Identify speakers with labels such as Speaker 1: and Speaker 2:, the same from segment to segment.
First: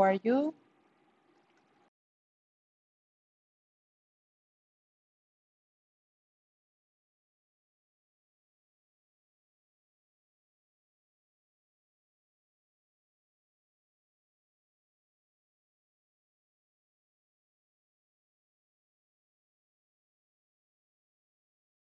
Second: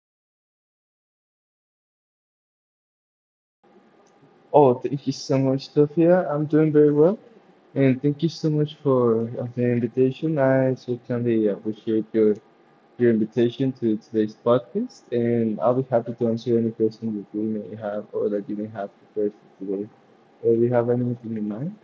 Speaker 1: are you?
Speaker 2: Oh, thank you so much, Sophia. I'm doing very well. And thank you so much for the invitation. I certainly appreciate your invitation to today's podcast, and I'll be happy to answer any question that you may have or that you may have prepared for today. Do you have anything in mind?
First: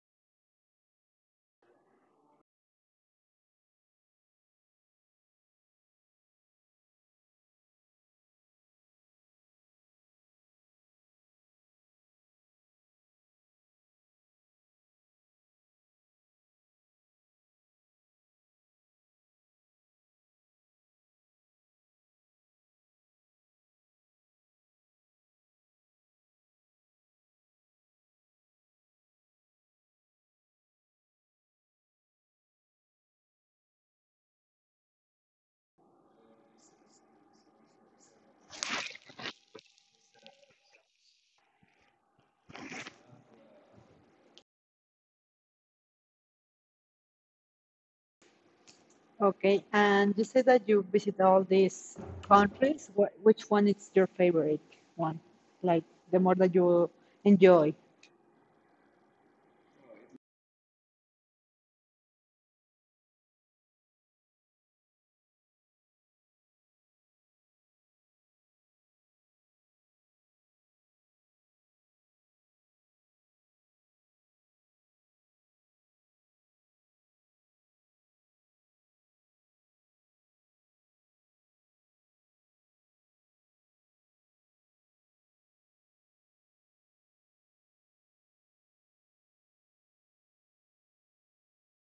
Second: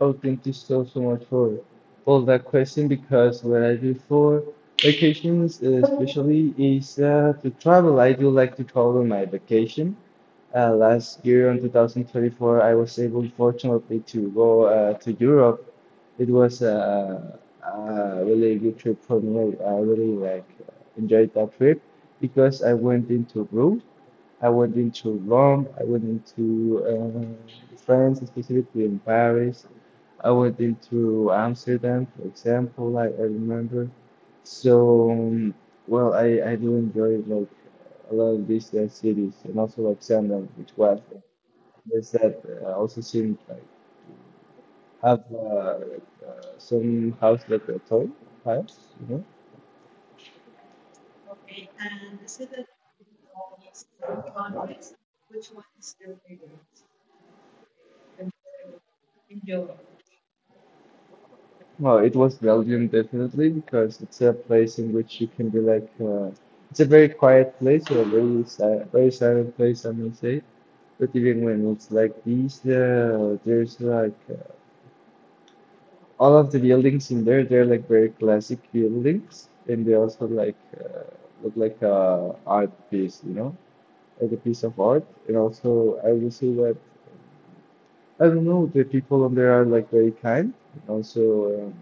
Speaker 2: Oh, thank you so much for all that question because what I do for vacations, especially, is to travel. I do like to travel on my vacation. Last year in 2024, I was able, fortunately, to go to Europe. It was a really good trip for me. I really like enjoyed that trip because I went into Rome, I went into France, specifically in Paris. I went into Amsterdam, for example. I remember. So, um, well, I, I do enjoy like a lot of these cities and also like Amsterdam, which was there's that also seem like have some house like a toy house, you know?
Speaker 1: Okay, and you said that you visit all these countries. Which one is your favorite one? Like, the more that you enjoy?
Speaker 2: Well, it was Belgium definitely because it's a place in which you can be like it's a very quiet place or a very si very silent place, I may say. But even when it's like these, there's like all of the buildings in there, they're like very classic buildings, and they also like look like a art piece, you know, like a piece of art. And also, I will say that I don't know, the people on there are like very kind. Also, um,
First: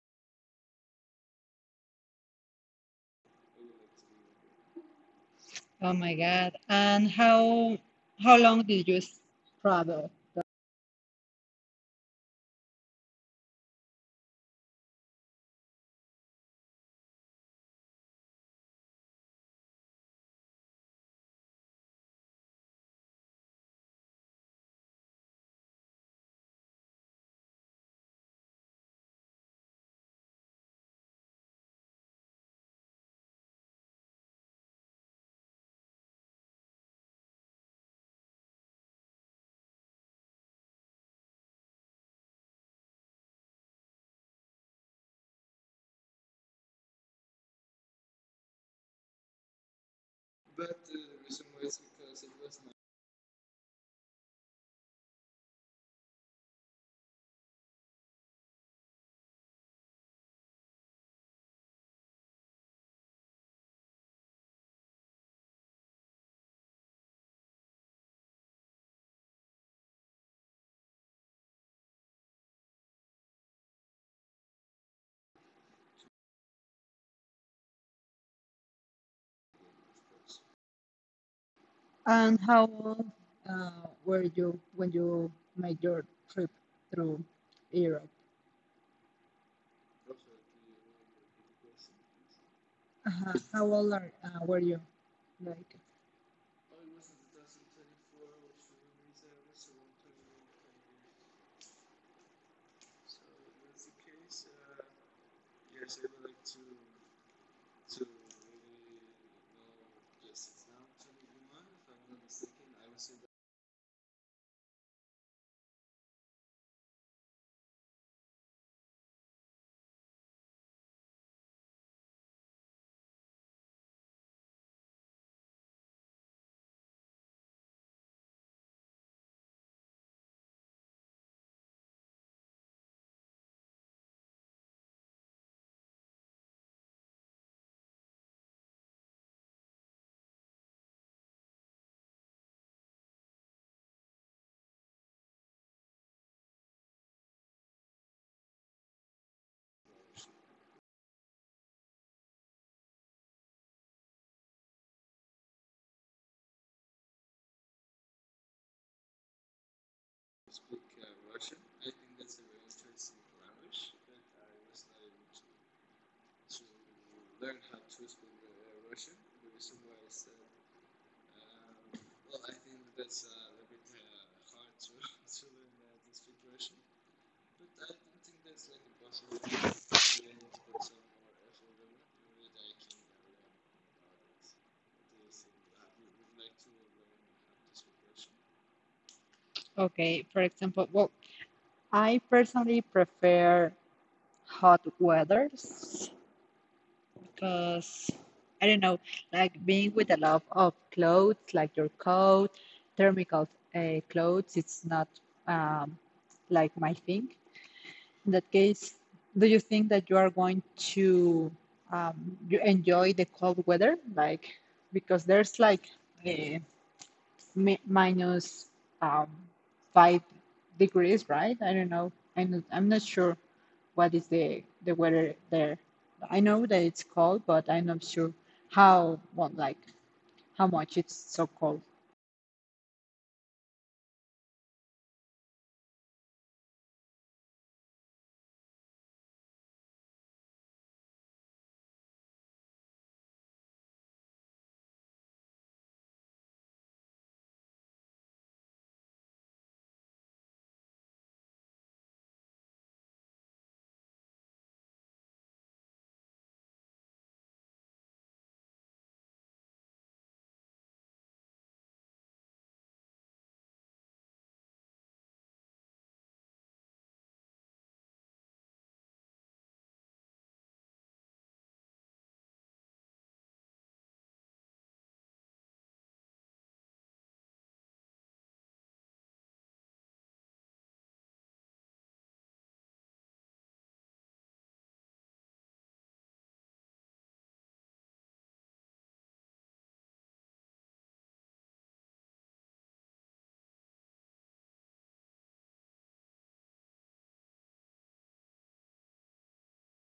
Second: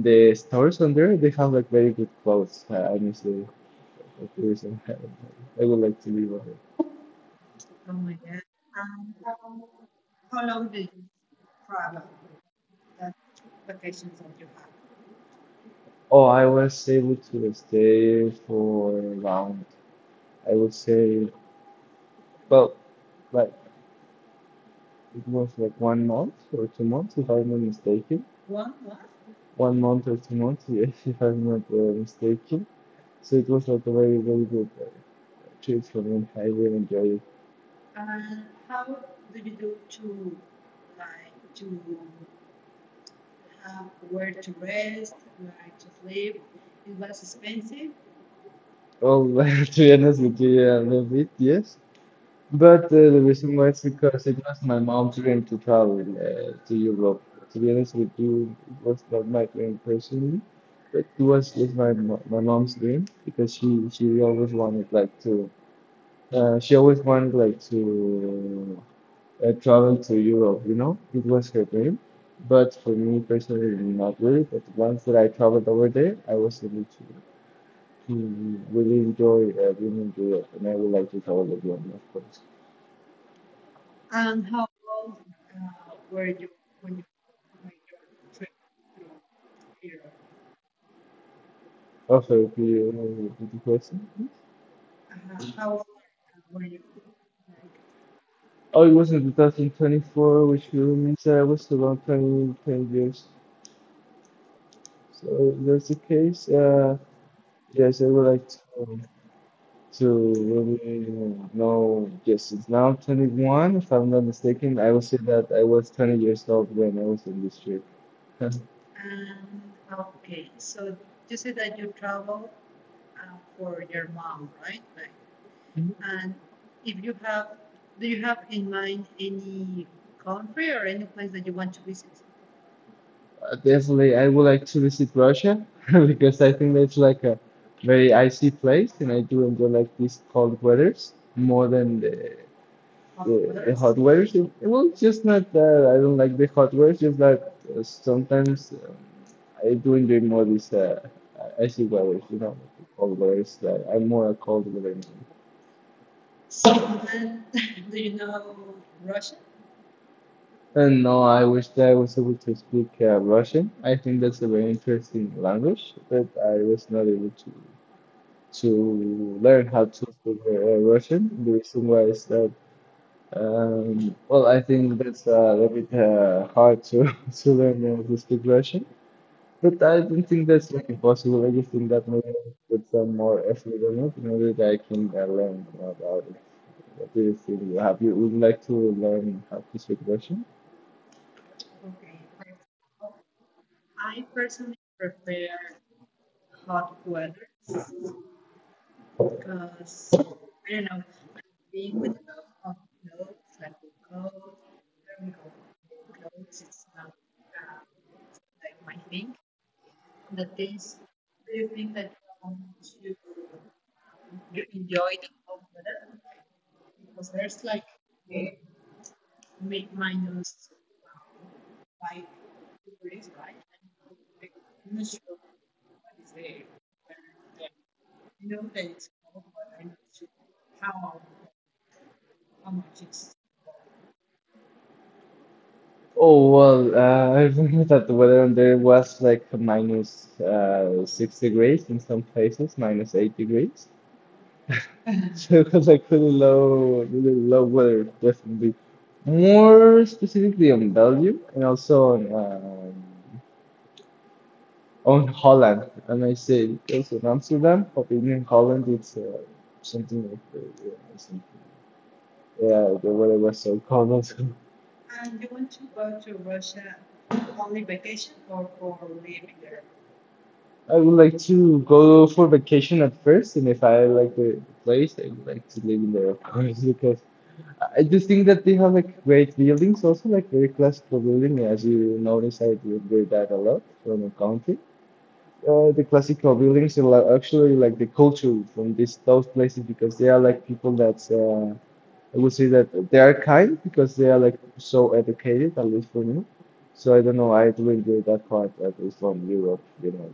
Speaker 2: the stores on there, they have like very good clothes. I miss the tourism. I
Speaker 1: Oh
Speaker 2: would
Speaker 1: my
Speaker 2: like to live
Speaker 1: God!
Speaker 2: over.
Speaker 1: And how long did you travel?
Speaker 2: Oh, I was able to stay for around, I would say, well, like it was like 1 month or 2 months, if I'm not mistaken. 1 month or 2 months, yes, if I'm not mistaken. So it was like a very, very good trip for me. I really enjoyed it. Oh, well, to be honest with you, yeah, a little bit, yes. But the reason why it's because it was my mom's dream to travel to Europe. To be honest with you, it was not my dream personally, but it was just my my mom's dream because she always wanted like to uh, she always wanted like to travel to Europe. You know, it was her dream. But for me personally, not really. But once that I traveled over there, I was able to. We really enjoy, really enjoy it, and I would like to travel again, of
Speaker 1: And
Speaker 2: course.
Speaker 1: how old were you when you made your trip through Europe?
Speaker 2: Also, if you
Speaker 1: Uh-huh. How
Speaker 2: repeat the
Speaker 1: old
Speaker 2: question, please.
Speaker 1: were you? Like,
Speaker 2: Oh, it was in 2024, which really means I was around 20, 10 years. So if that's the case. Yes, I would like to really know. Yes, it's now 21, if I'm not mistaken. I would say that I was 20 years old when I was in this trip. Definitely I would like to visit Russia because I think that's like a very icy place, and I do enjoy like these cold weathers more than the hot weathers. It- Well, it's just not that I don't like the hot weathers, just that sometimes I do enjoy more these icy weathers, you know, the cold weathers. That I'm more a cold weather man. And no, I wish that I was able to speak Russian. I think that's a very interesting language, but I was not able to learn how to speak Russian. The reason why is that, well, I think that's a little bit hard to, to learn to speak Russian, but I don't think that's like impossible. I just think that maybe I should put some more effort on it in order that I can learn more about it. What do you think? You Have you would like to learn how to speak Russian?
Speaker 1: okay, for example, well, I personally prefer hot weathers because I don't know, like being with a lot of clothes, like your coat, thermical clothes, it's not um, like my thing. In that case, do you think that you are going to, you enjoy the cold weather? Like, because there's like uh, minus, um, 5 degrees, right? I don't know. I'm not sure what is the weather there. I know that it's cold, but I'm not sure how, well, like how much it's so cold.
Speaker 2: Oh well, I remember that the weather there was like minus 6 degrees in some places, minus 8 degrees. So it was like really low weather, definitely. More specifically on Belgium and also on Holland. And I say because in Amsterdam, but in Holland it's something like yeah, something. Yeah, the weather was so cold. Also. I would like to go for vacation at first, and if I like the place, I would like to live in there, of course, because I just think that they have like great buildings, also like very classical building. As you notice, I do hear that a lot from the country. The classical buildings are like, actually like the culture from these those places because they are like people that I would say that they are kind because they are like so educated, at least for me. So I don't know, I do enjoy that part, at least from Europe, you know.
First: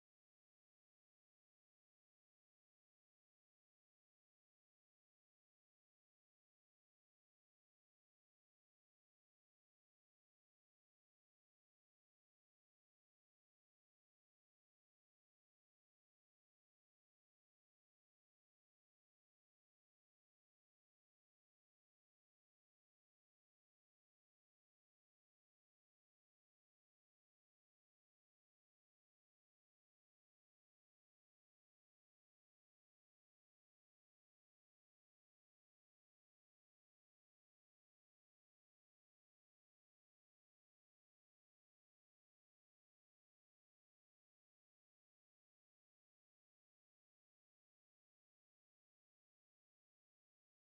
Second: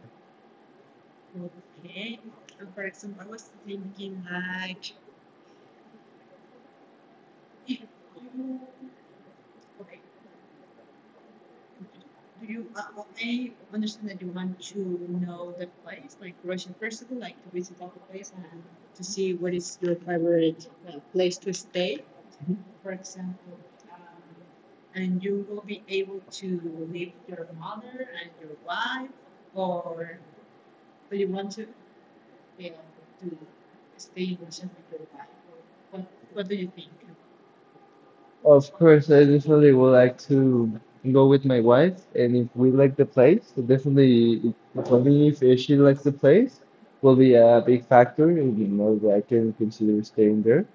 Speaker 2: Of course, I definitely would like to go with my wife, and if we like the place, definitely for me, if she likes the place, will be a big factor in you know that I can consider staying there.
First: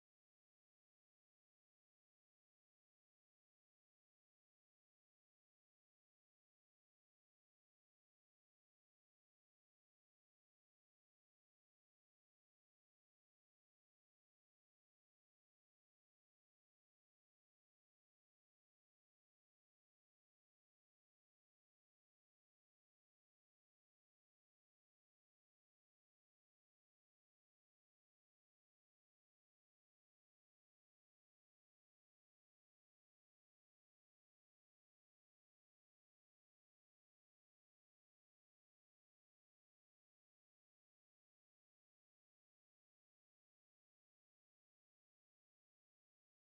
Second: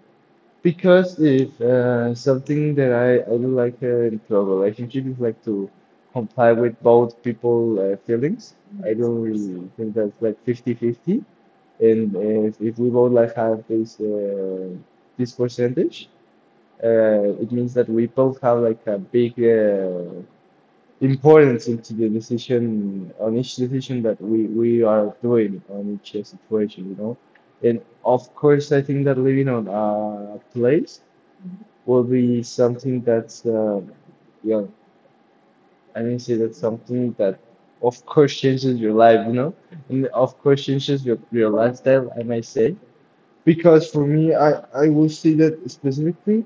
Speaker 2: Because if something that I do like into a relationship is like to comply with both people feelings. I don't really think that's like 50-50, and if we both like have this percentage it means that we both have like a big importance into the decision on each decision that we are doing on each situation, you know. And of course I think that living on a place will be something that's yeah say that's something that of course changes your life, you know, and of course changes your lifestyle, I might say, because for me I will say that specifically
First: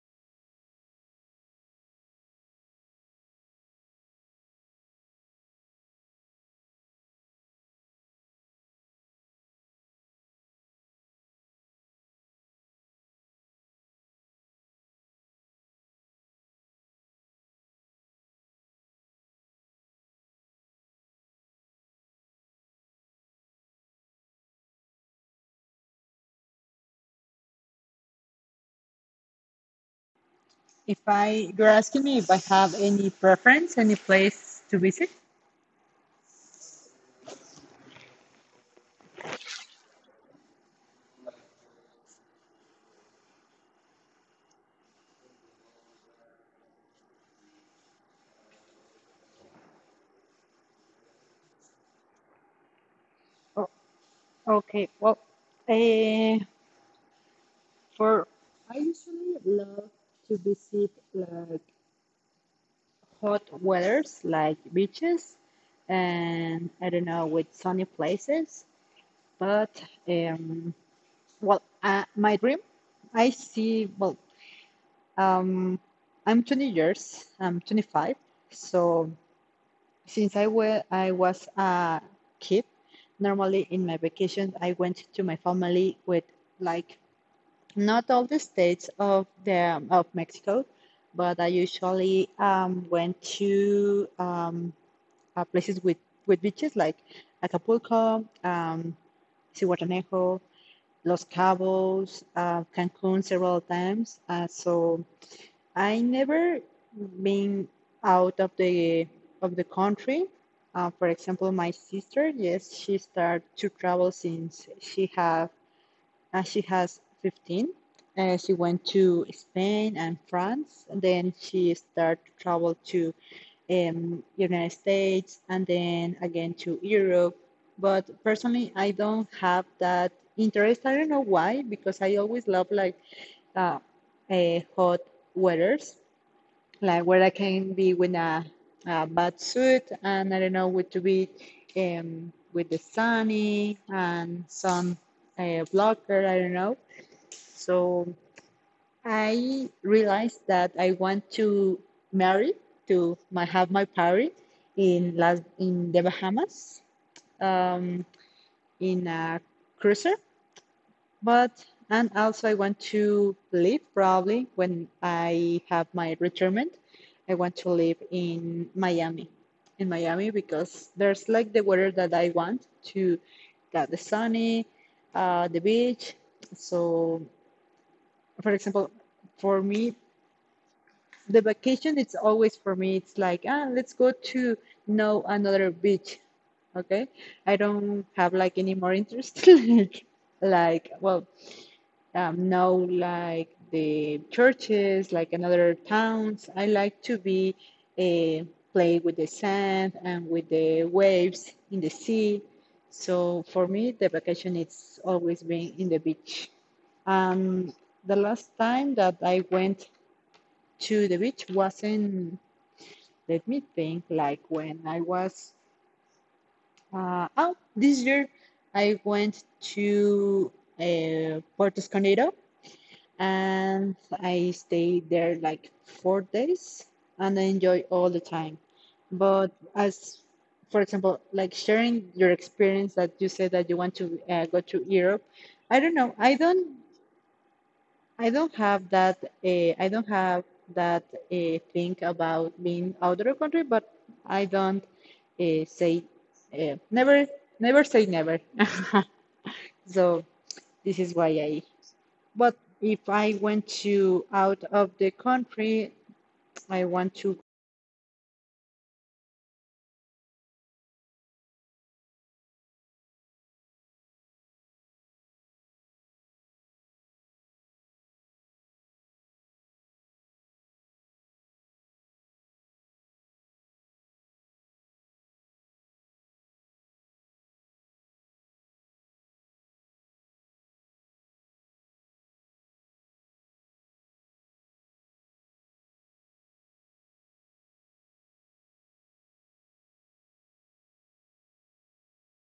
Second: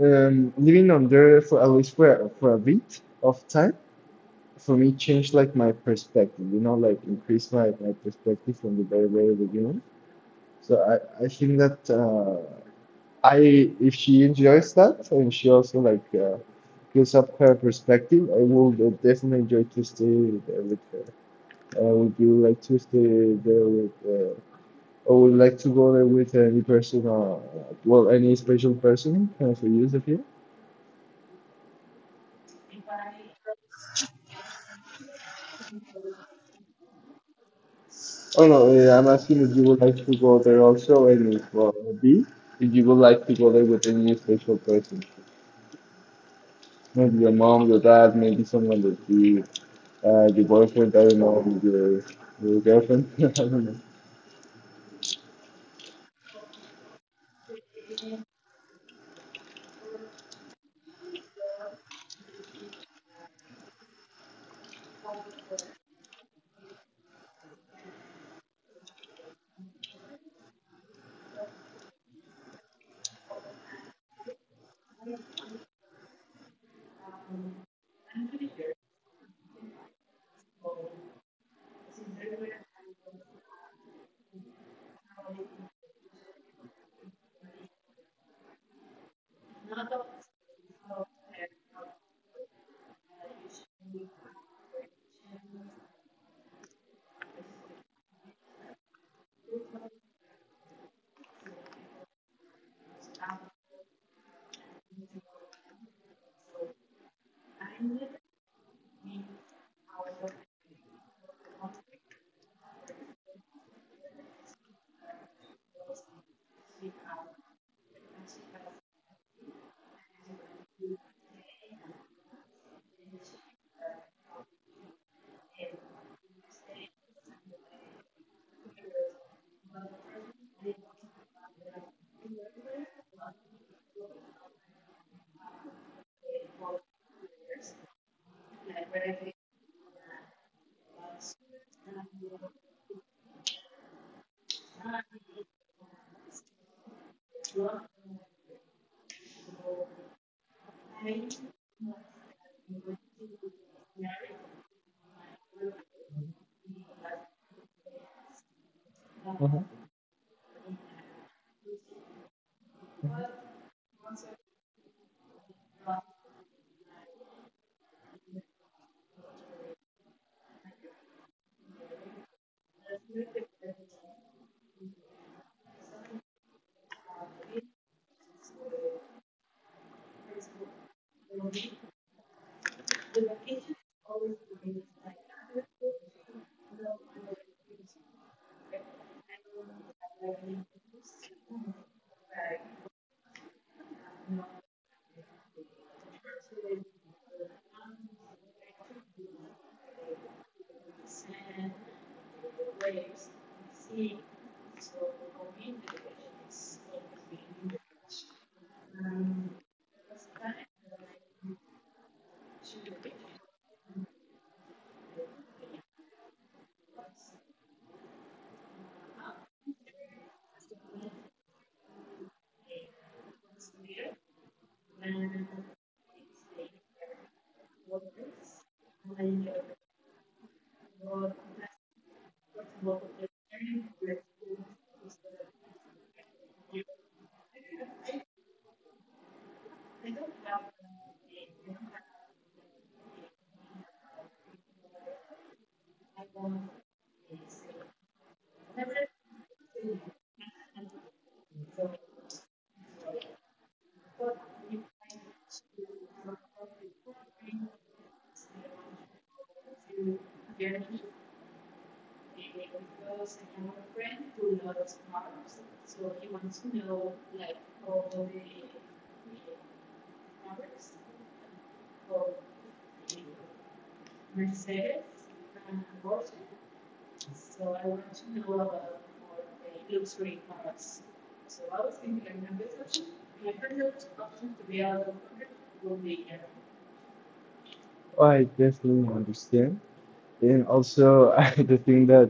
Speaker 2: Living under for at least for a bit of time for me changed like my perspective, you know, like increase my perspective from the very very beginning. So I think that I if she enjoys that and she also like gives up her perspective, I will definitely enjoy to stay there with her. Would you like to stay there with? Or would like to go there with any person, well, any special person for you, Sophia?
Speaker 1: If, I you're asking me if I have any preference, any place to visit?
Speaker 2: Oh no, I'm asking if you would like to go there also, and if B, if you would like to go there with any special person, maybe your mom, your dad, maybe someone that you, your boyfriend, I don't know, your girlfriend, I
Speaker 1: Oh,
Speaker 2: don't know.
Speaker 1: okay. Well, uh, for I usually love to visit like hot weathers, like beaches, and I don't know, with sunny places. But um, well, my dream, I see. Well, um, I'm 20 years. I'm 25. So since I was a kid, normally in my vacations I went to my family with, like, not all the states of the of Mexico, but I usually went to, places with beaches like Acapulco, Cihuatanejo, Los Cabos, Cancun several times. So I never been out of the country. For example, my sister, yes, she started to travel since she has 15. She went to Spain and France, and then she started to travel to, United States, and then again to Europe. But personally, I don't have that interest. I don't know why, because I always love like uh, hot weathers, like where I can be with a bad suit, and I don't know what to be, with the sunny and some blocker. I don't know. So I realized that I want to marry to my have my party in Las in the Bahamas, um, in a
Speaker 2: Uh-huh.
Speaker 1: cruiser, but, and also I want to live probably when I have my retirement. I want to live in Miami, in Miami, because there's like the weather that I want to, that the sunny, the beach. So, for example, for me, the vacation, it's always, for me it's like, ah, let's go to know another beach, okay, I don't have like any more interest like, well, know, like the churches, like another towns. I like to be a, play with the sand and with the waves in the sea. So for me the vacation it's always been in the beach. Um, the last time that I went to the beach wasn't, let me think, like when I was out this year, I went to Puerto Escondido, and I stayed there like 4 days, and I enjoy all the time. But as, for example, like sharing your experience that you said that you want to go to Europe, I don't know, I don't have that. I don't have that thing about being out of the country, but I don't say never. Never say never. So this is why I. But if I went to out of the country, I want to.
Speaker 2: I definitely understand. And also, I the thing that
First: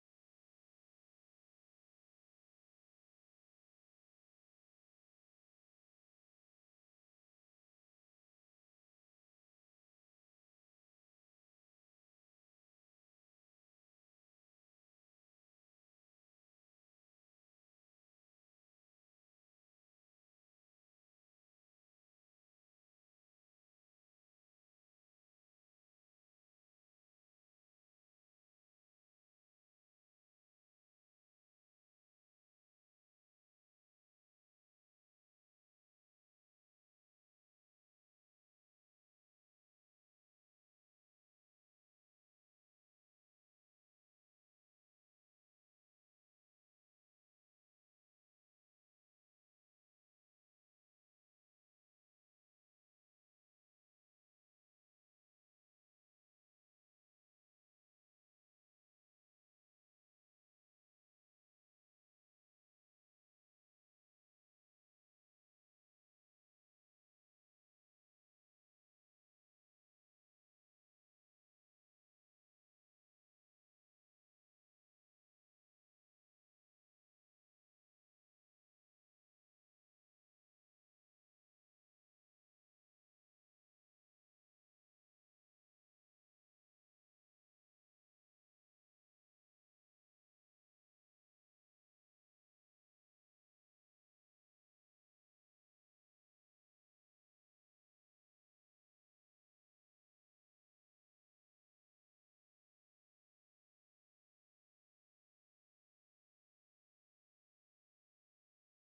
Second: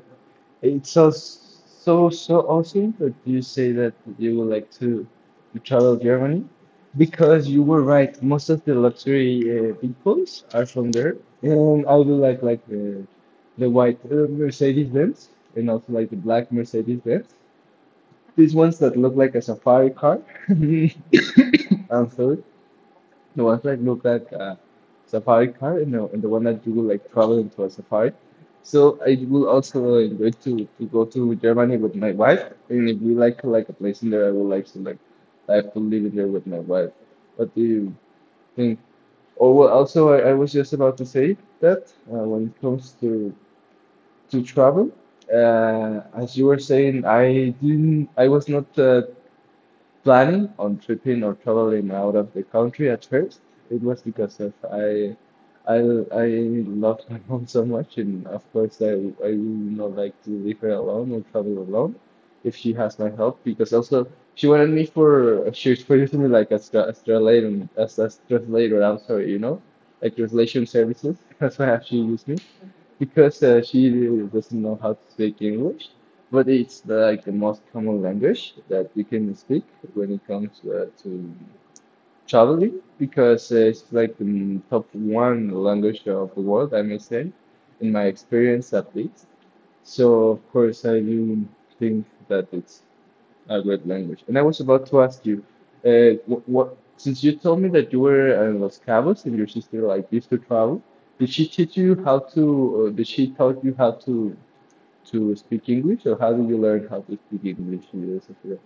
Speaker 2: it's so awesome that you say that you would like to travel Germany because you were right. Most of the luxury vehicles are from there, and I do like the white Mercedes Benz and also like the black Mercedes Benz. These ones that look like a safari car. I'm sorry. No, I've like looked at Safari car, you know, and the one that you will like travel into a safari. So I will also really enjoy to go to Germany with my wife, and if we like a place in there, I would like to like I have to live in there with my wife. What do you think? Or well, also I was just about to say that when it comes to travel, as you were saying, I was not planning on tripping or traveling out of the country at first. It was because of I I love my home so much, and of course I would not like to leave her alone or travel alone if she has my help because also she was for using me like as as translator. I'm sorry, you know, like translation services. That's why she used me because she really doesn't know how to speak English, but it's like the most common language that you can speak when it comes to traveling because it's like the top one language of the world, I may say, in my experience at least. So of course I do think that it's great language. And I was about to ask you, what since you told me that you were in Los Cabos and your sister like used to travel, did she teach you how to? Did she taught you how to speak English, or how did you learn how to speak English? You know, Sophia?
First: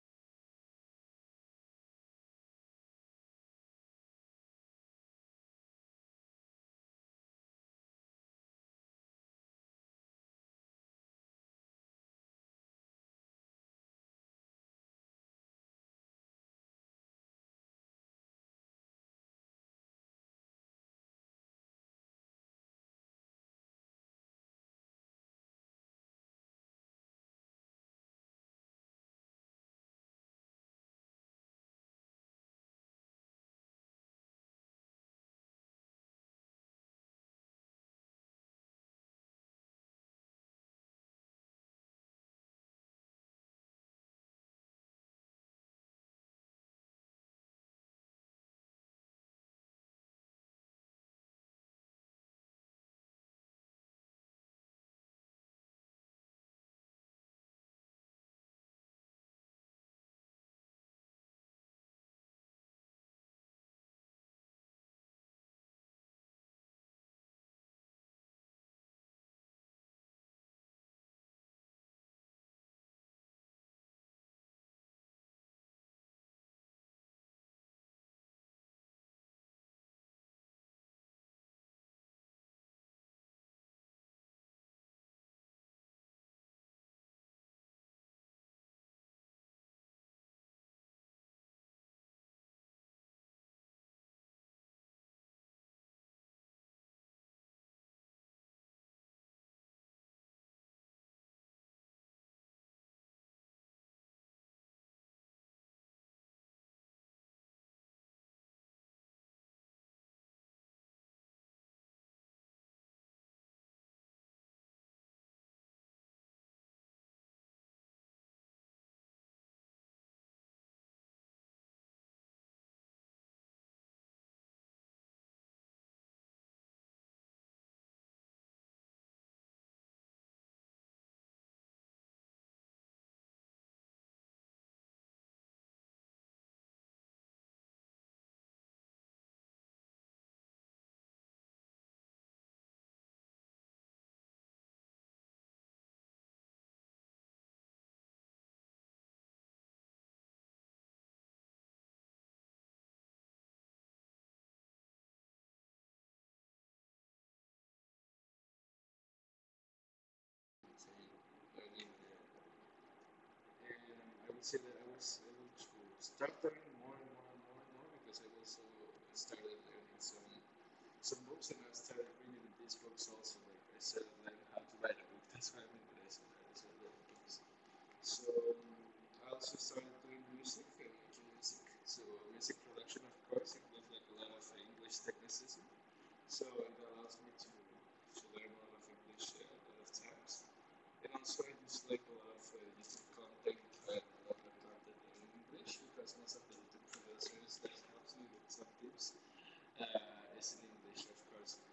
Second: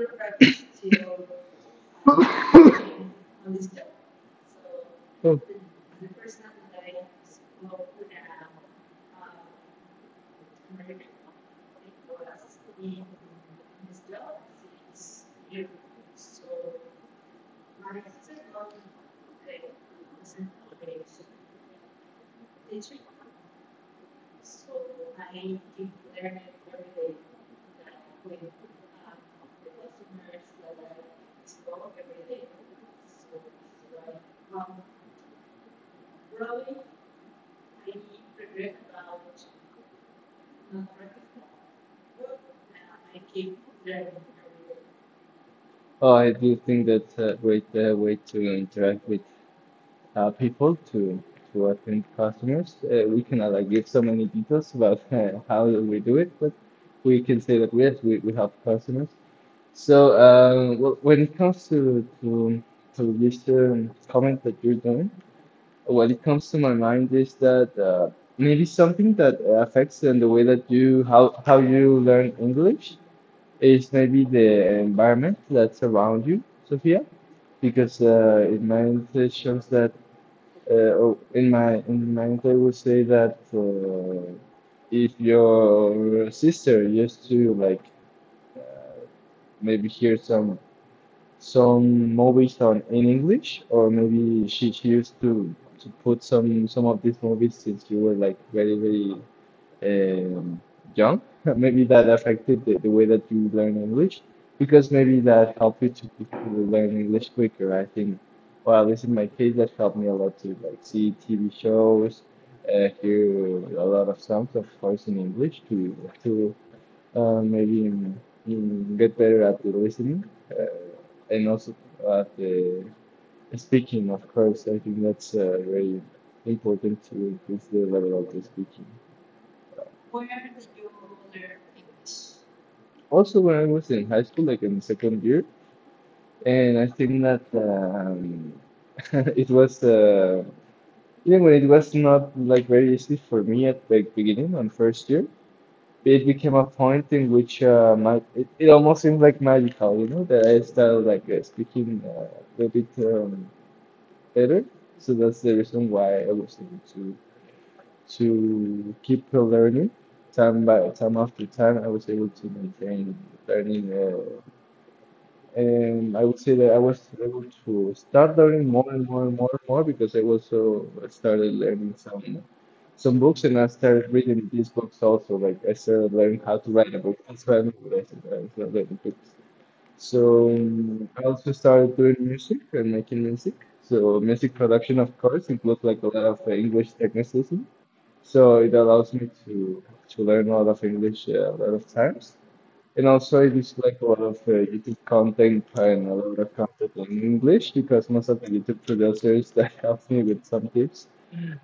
Speaker 2: Oh, I do think that's a great way to interact with people to attend customers. We cannot like give so many details about how we do it, but we can say that yes, we help customers. So well, when it comes to this comment that you're doing, what it comes to my mind is that maybe something that affects in the way that you how you learn English is maybe the environment that's around you, Sophia, because in my intake shows that oh, in my intake would say that if your sister used to like maybe hear some movies on in English, or maybe she used to put some of these movies since you were like very um, young. Maybe that affected the way that you learn English, because maybe that helped you to learn English quicker. I think, or at least in my case, that helped me a lot to like see TV shows, hear a lot of songs, of course, in English to maybe get better at the listening, uh, and also at the speaking. Of course, I think that's very important to increase the level of the speaking. Also, when I was in high school, like in the second year, and I think that it was even when it was not like very easy for me at the beginning on first year, it became a point in which it almost seemed like magical, that I started like speaking a little bit better. So that's the reason why I was able to keep learning time by time after time. I was able to maintain learning and I would say that I was able to start learning more and more and more and more, because I also started learning some books, and I started reading these books also. Like I started learning how to write a book. That's why I know what I said. I started writing books. So I also started doing music and making music. So music production, of course, includes like a lot of English technicism. So it allows me to learn a lot of English a lot of times. And also, I just like a lot of YouTube content and a lot of content in English, because most of the YouTube producers that help me with some tips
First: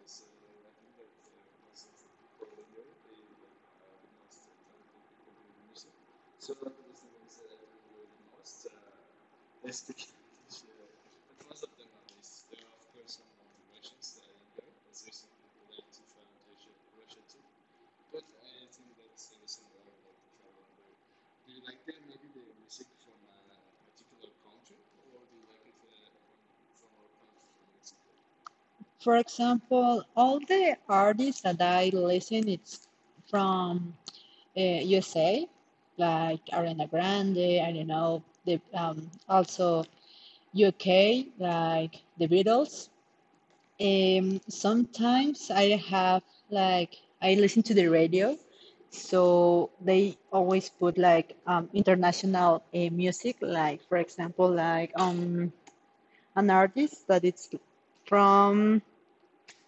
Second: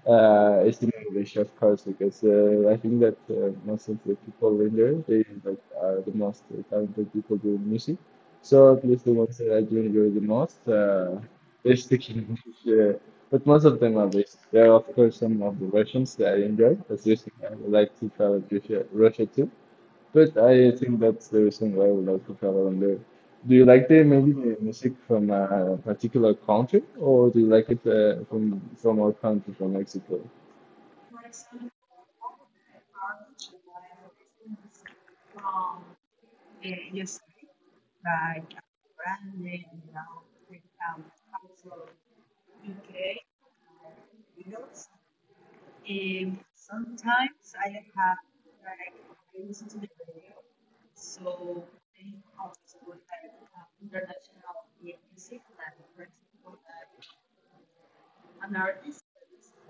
Speaker 2: is in English, of course, because I think that most of the people in there, they like are the most talented people doing music. So at least the ones that I do enjoy the most, they speak in English. But most of them are based. There are, of course, some of the Russians that I enjoy. As you, I would like to travel to Russia too. But I think that's the reason why we like to travel and live. Do you like the maybe the music from a particular country, or do you like it from our
Speaker 1: For
Speaker 2: country, from
Speaker 1: example,
Speaker 2: Mexico?
Speaker 1: all the artists that I listen it's from USA, like Ariana Grande. I don't know. The also UK, like the Beatles. Sometimes I have like, I listen to the radio, so they always put like, international music, like, for example, like, um, an artist that it's from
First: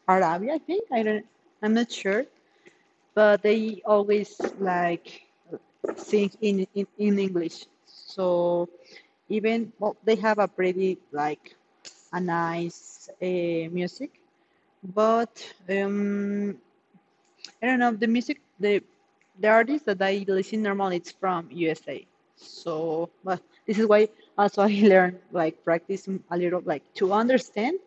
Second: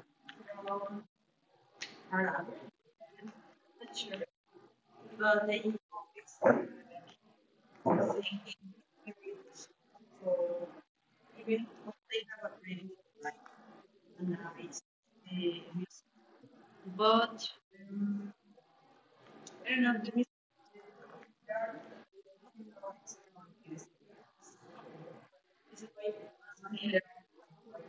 Speaker 1: Arabia, I think. I'm not sure, but they always like sing in English. So even, well, they have a pretty like a nice music. But um, I don't know the music. The artist that I listen normally it's from USA. So, but this is why also I learn, like practice a little, like to understand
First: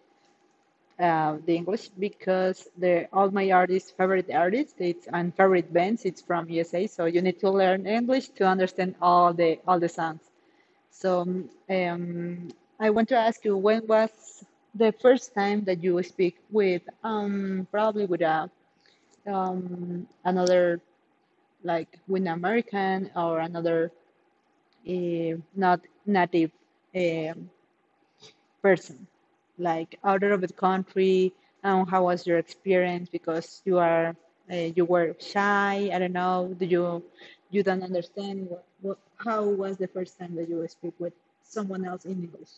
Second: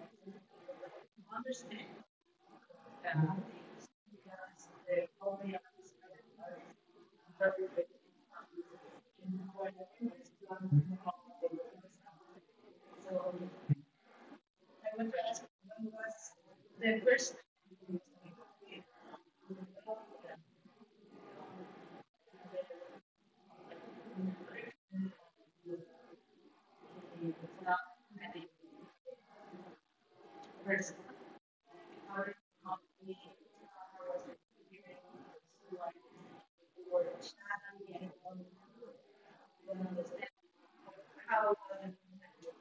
Speaker 1: the English, because the all my artists, favorite artists, it's, and favorite bands, it's from USA. So you need to learn English to understand all the songs. So um, I want to ask you, when was the first time that you speak with, probably with a, another, like with an American or another not native um person, like out of the country? How was your experience? Because you are you were shy. I don't know. Do you, you don't understand? How was the first time that you speak with someone else in English?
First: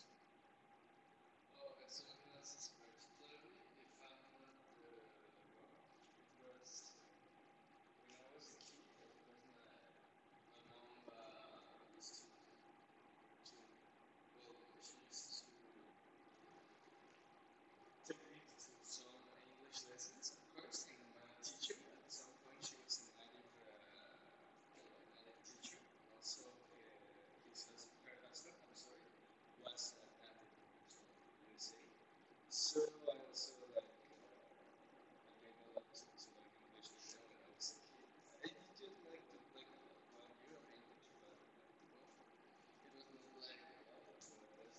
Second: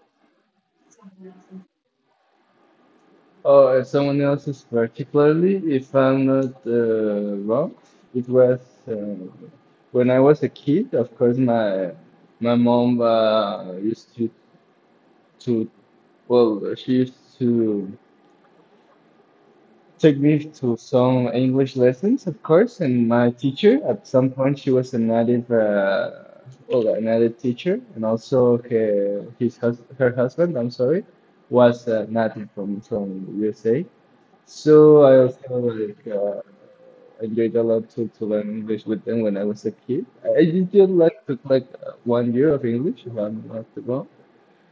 Speaker 2: Oh, someone else's particularly, if I'm not wrong, it was uh, when I was a kid. Of course, my mom used to well, she used to took me to some English lessons, of course, and my teacher at some point she was a native, well, a native teacher, and also her husband, I'm sorry, was a native from USA. So I also like enjoyed a lot to learn English with them when I was a kid. I did just like took like one year of English, if I'm not wrong.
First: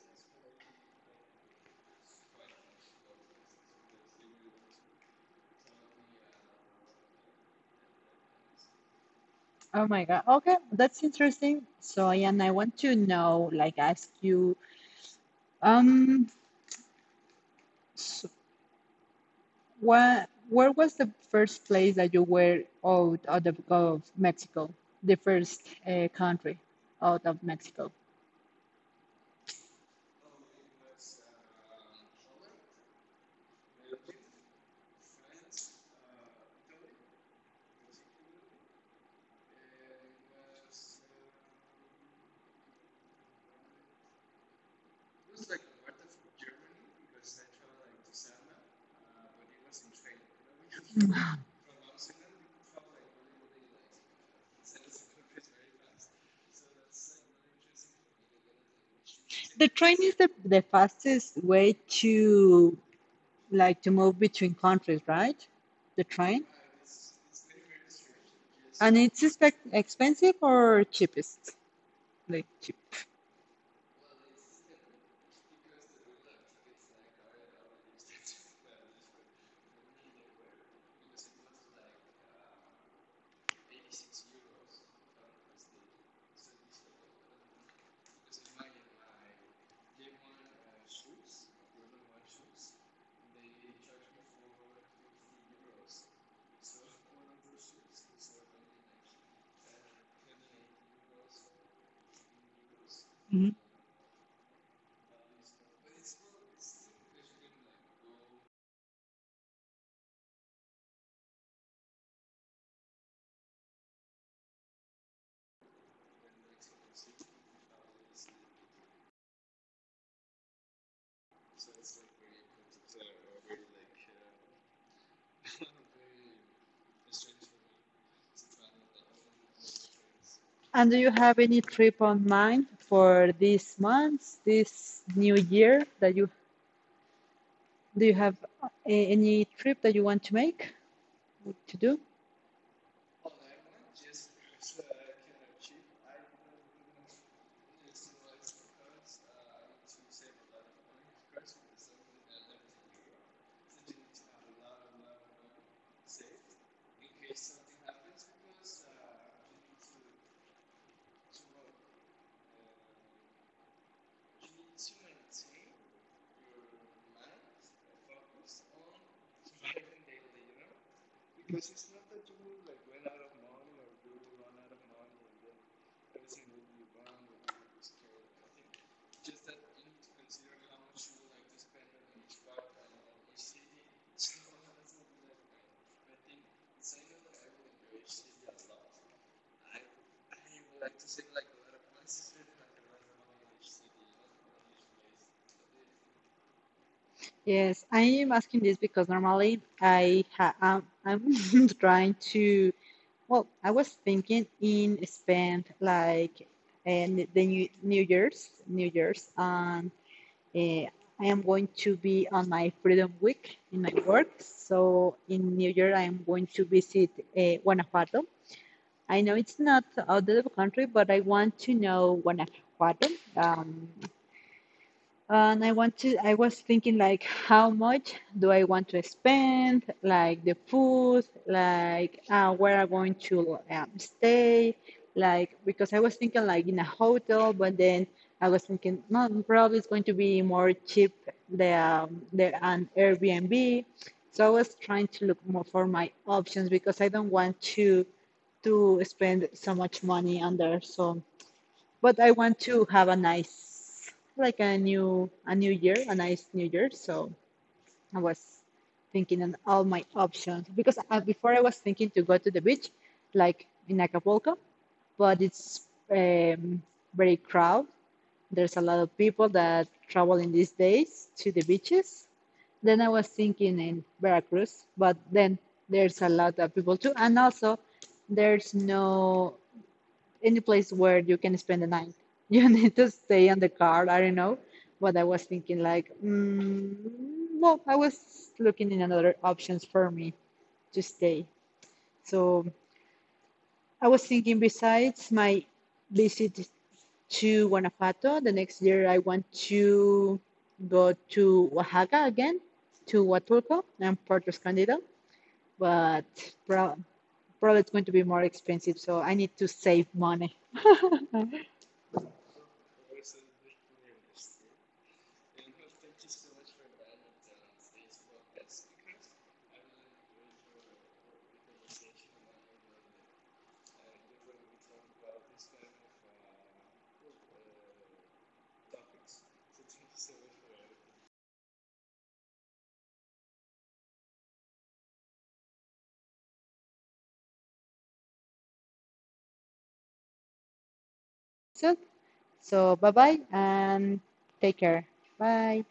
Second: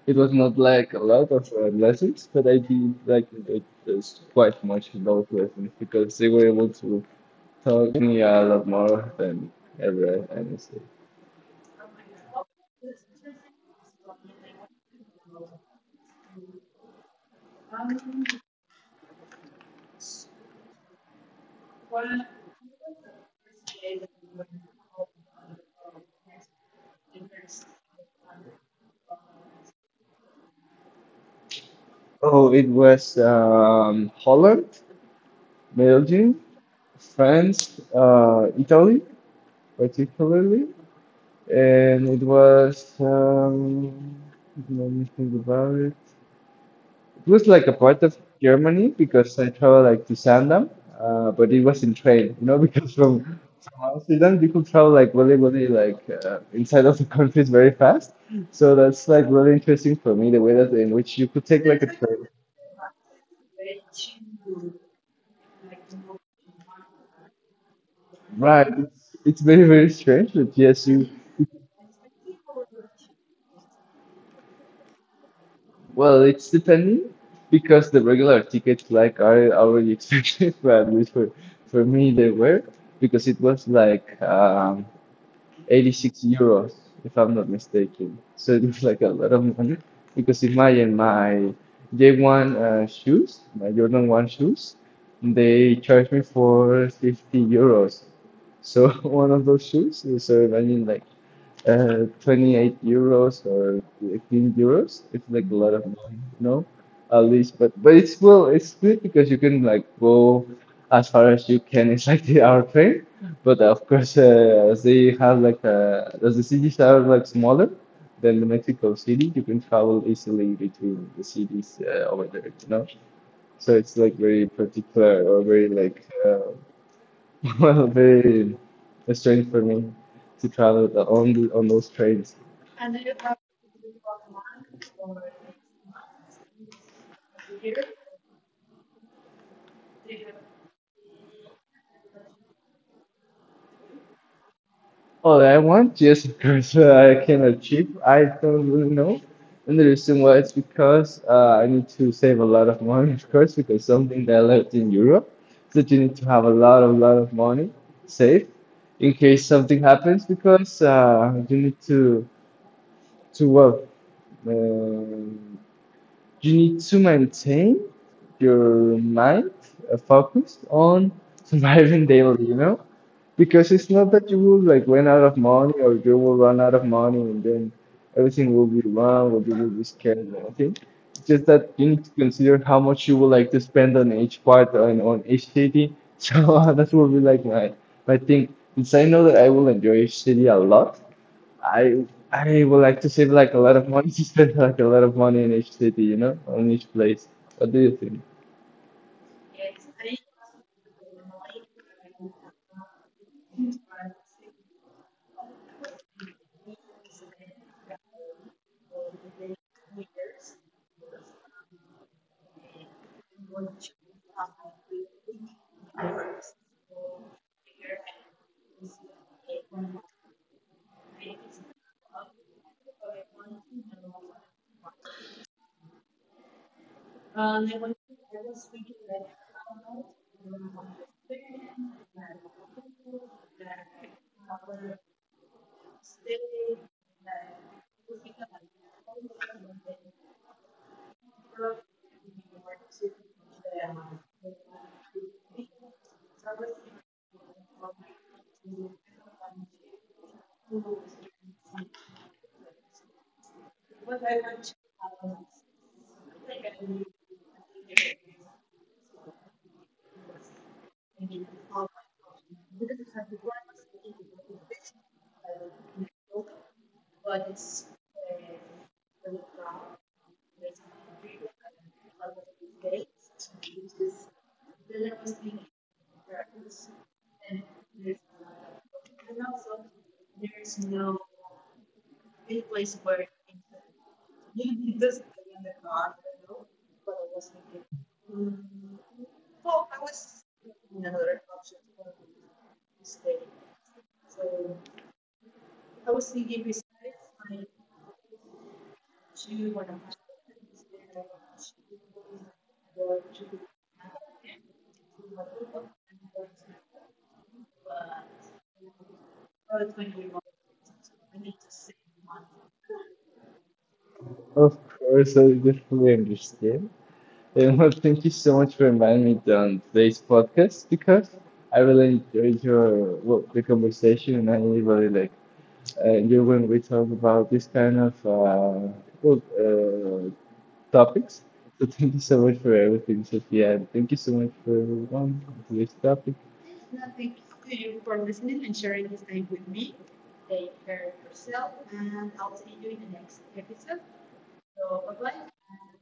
Speaker 2: It was not like a lot of lessons, but I did like it was quite much those lessons because they were able to taught me a lot more than
Speaker 1: Oh my
Speaker 2: ever,
Speaker 1: God. Okay,
Speaker 2: honestly.
Speaker 1: that's interesting. So, and I want to know, like, ask you, um, so where was the first place that you were out of, of Mexico, the first country out of Mexico?
Speaker 2: Oh, it was Holland, Belgium, France, Italy, particularly, and it was let me think about it. It was like a part of Germany because I traveled like to Sandam, but it was in train, because from Amsterdam you could travel like really, really like inside of the countries very fast. So that's like really
Speaker 1: The
Speaker 2: interesting
Speaker 1: train
Speaker 2: for
Speaker 1: is
Speaker 2: me the way
Speaker 1: the
Speaker 2: that in which you could
Speaker 1: fastest
Speaker 2: take
Speaker 1: way
Speaker 2: like a train.
Speaker 1: to, like, to move between countries, right? The train,
Speaker 2: Right,
Speaker 1: and
Speaker 2: it's,
Speaker 1: it's
Speaker 2: it's
Speaker 1: expect
Speaker 2: very very strange,
Speaker 1: expensive
Speaker 2: but yes,
Speaker 1: or
Speaker 2: you
Speaker 1: cheapest, like cheap.
Speaker 2: well, it's depending because the regular tickets like are already expensive, but at least for me they were, because it was like. 86 euros, if I'm not mistaken. So it was like a lot of money, because imagine my J1 shoes, my Jordan 1 shoes, they charged me for 50 euros. So one of those shoes, so imagine like 28 euros or 15 euros. It's like a lot of money, at least. But it's well, it's good because you can like go as far as you can. It's like the hour train. But of course, as they have like as the cities are like smaller than the Mexico City, you can travel easily between the cities over there. So it's like very particular or very like well, very strange for me to
Speaker 1: And
Speaker 2: travel
Speaker 1: do you
Speaker 2: the- on
Speaker 1: have
Speaker 2: the,
Speaker 1: any
Speaker 2: on those
Speaker 1: trip on
Speaker 2: trains.
Speaker 1: mind for this month, this new year that you, do you have any trip that you want to make to do?
Speaker 2: All I want just because I can achieve. I don't really know. And the reason why it's because I need to save a lot of money, of course, because something that I learned in Europe is that you need to have a lot of money saved in case something happens, because you need to work. Um, you need to maintain your mind focused on surviving daily, you know? Because it's not that you will like run out of money, or you will run out of money and then everything will be wrong or you will be scared or anything. It's just that you need to consider how much you would like to spend on each part and on each city. So that will be like my thing. Since I know that I will enjoy each city a lot, I I would like to save like a lot of money to spend like a lot of money in each city, on each place. What do
Speaker 1: Yes,
Speaker 2: you
Speaker 1: I
Speaker 2: think?
Speaker 1: am asking this because normally I'm trying to, well, I was thinking in spend like, and the new New Year's on. Uh, I am going to be on my Freedom Week in my work. So in New York, I am going to visit Guanajuato. I know it's not out of the country, but I want to know Guanajuato. Um, and I want to, I was thinking like, how much do I want to spend? Like the food, like where I'm going to stay, like because I was thinking like in a hotel, but then I was thinking, no, probably it's going to be more cheap than, than an Airbnb. So I was trying to look more for my options because I don't want to spend so much money on there. So, but I want to have a nice, like a new year, a nice new year. So I was thinking on all my options, because before I was thinking to go to the beach, like in Acapulco, but it's very crowded. There's a lot of people that travel in these days to the beaches. Then I was thinking in Veracruz, but then there's a lot of people too, and also there's no any place where you can spend the night. You need to stay in the car. I don't know, but I was thinking like, mm, no, I was looking in another options for me to stay. So I was thinking besides my visit to Guanajuato, the next year I want to go to Oaxaca again, to Huatulco and Puerto Escondido, but pro- probably it's going to be more expensive, so I need to save money.
Speaker 2: Of course, I definitely understand. And well, thank you so much for inviting me on today's podcast, because I really enjoyed your well, the conversation, and I really really, like enjoy when we talk about this kind of well, topics. So thank you so much for everything, Sophia, and thank you so much for everyone on today's topic.
Speaker 1: So, so bye bye, and take care. Bye.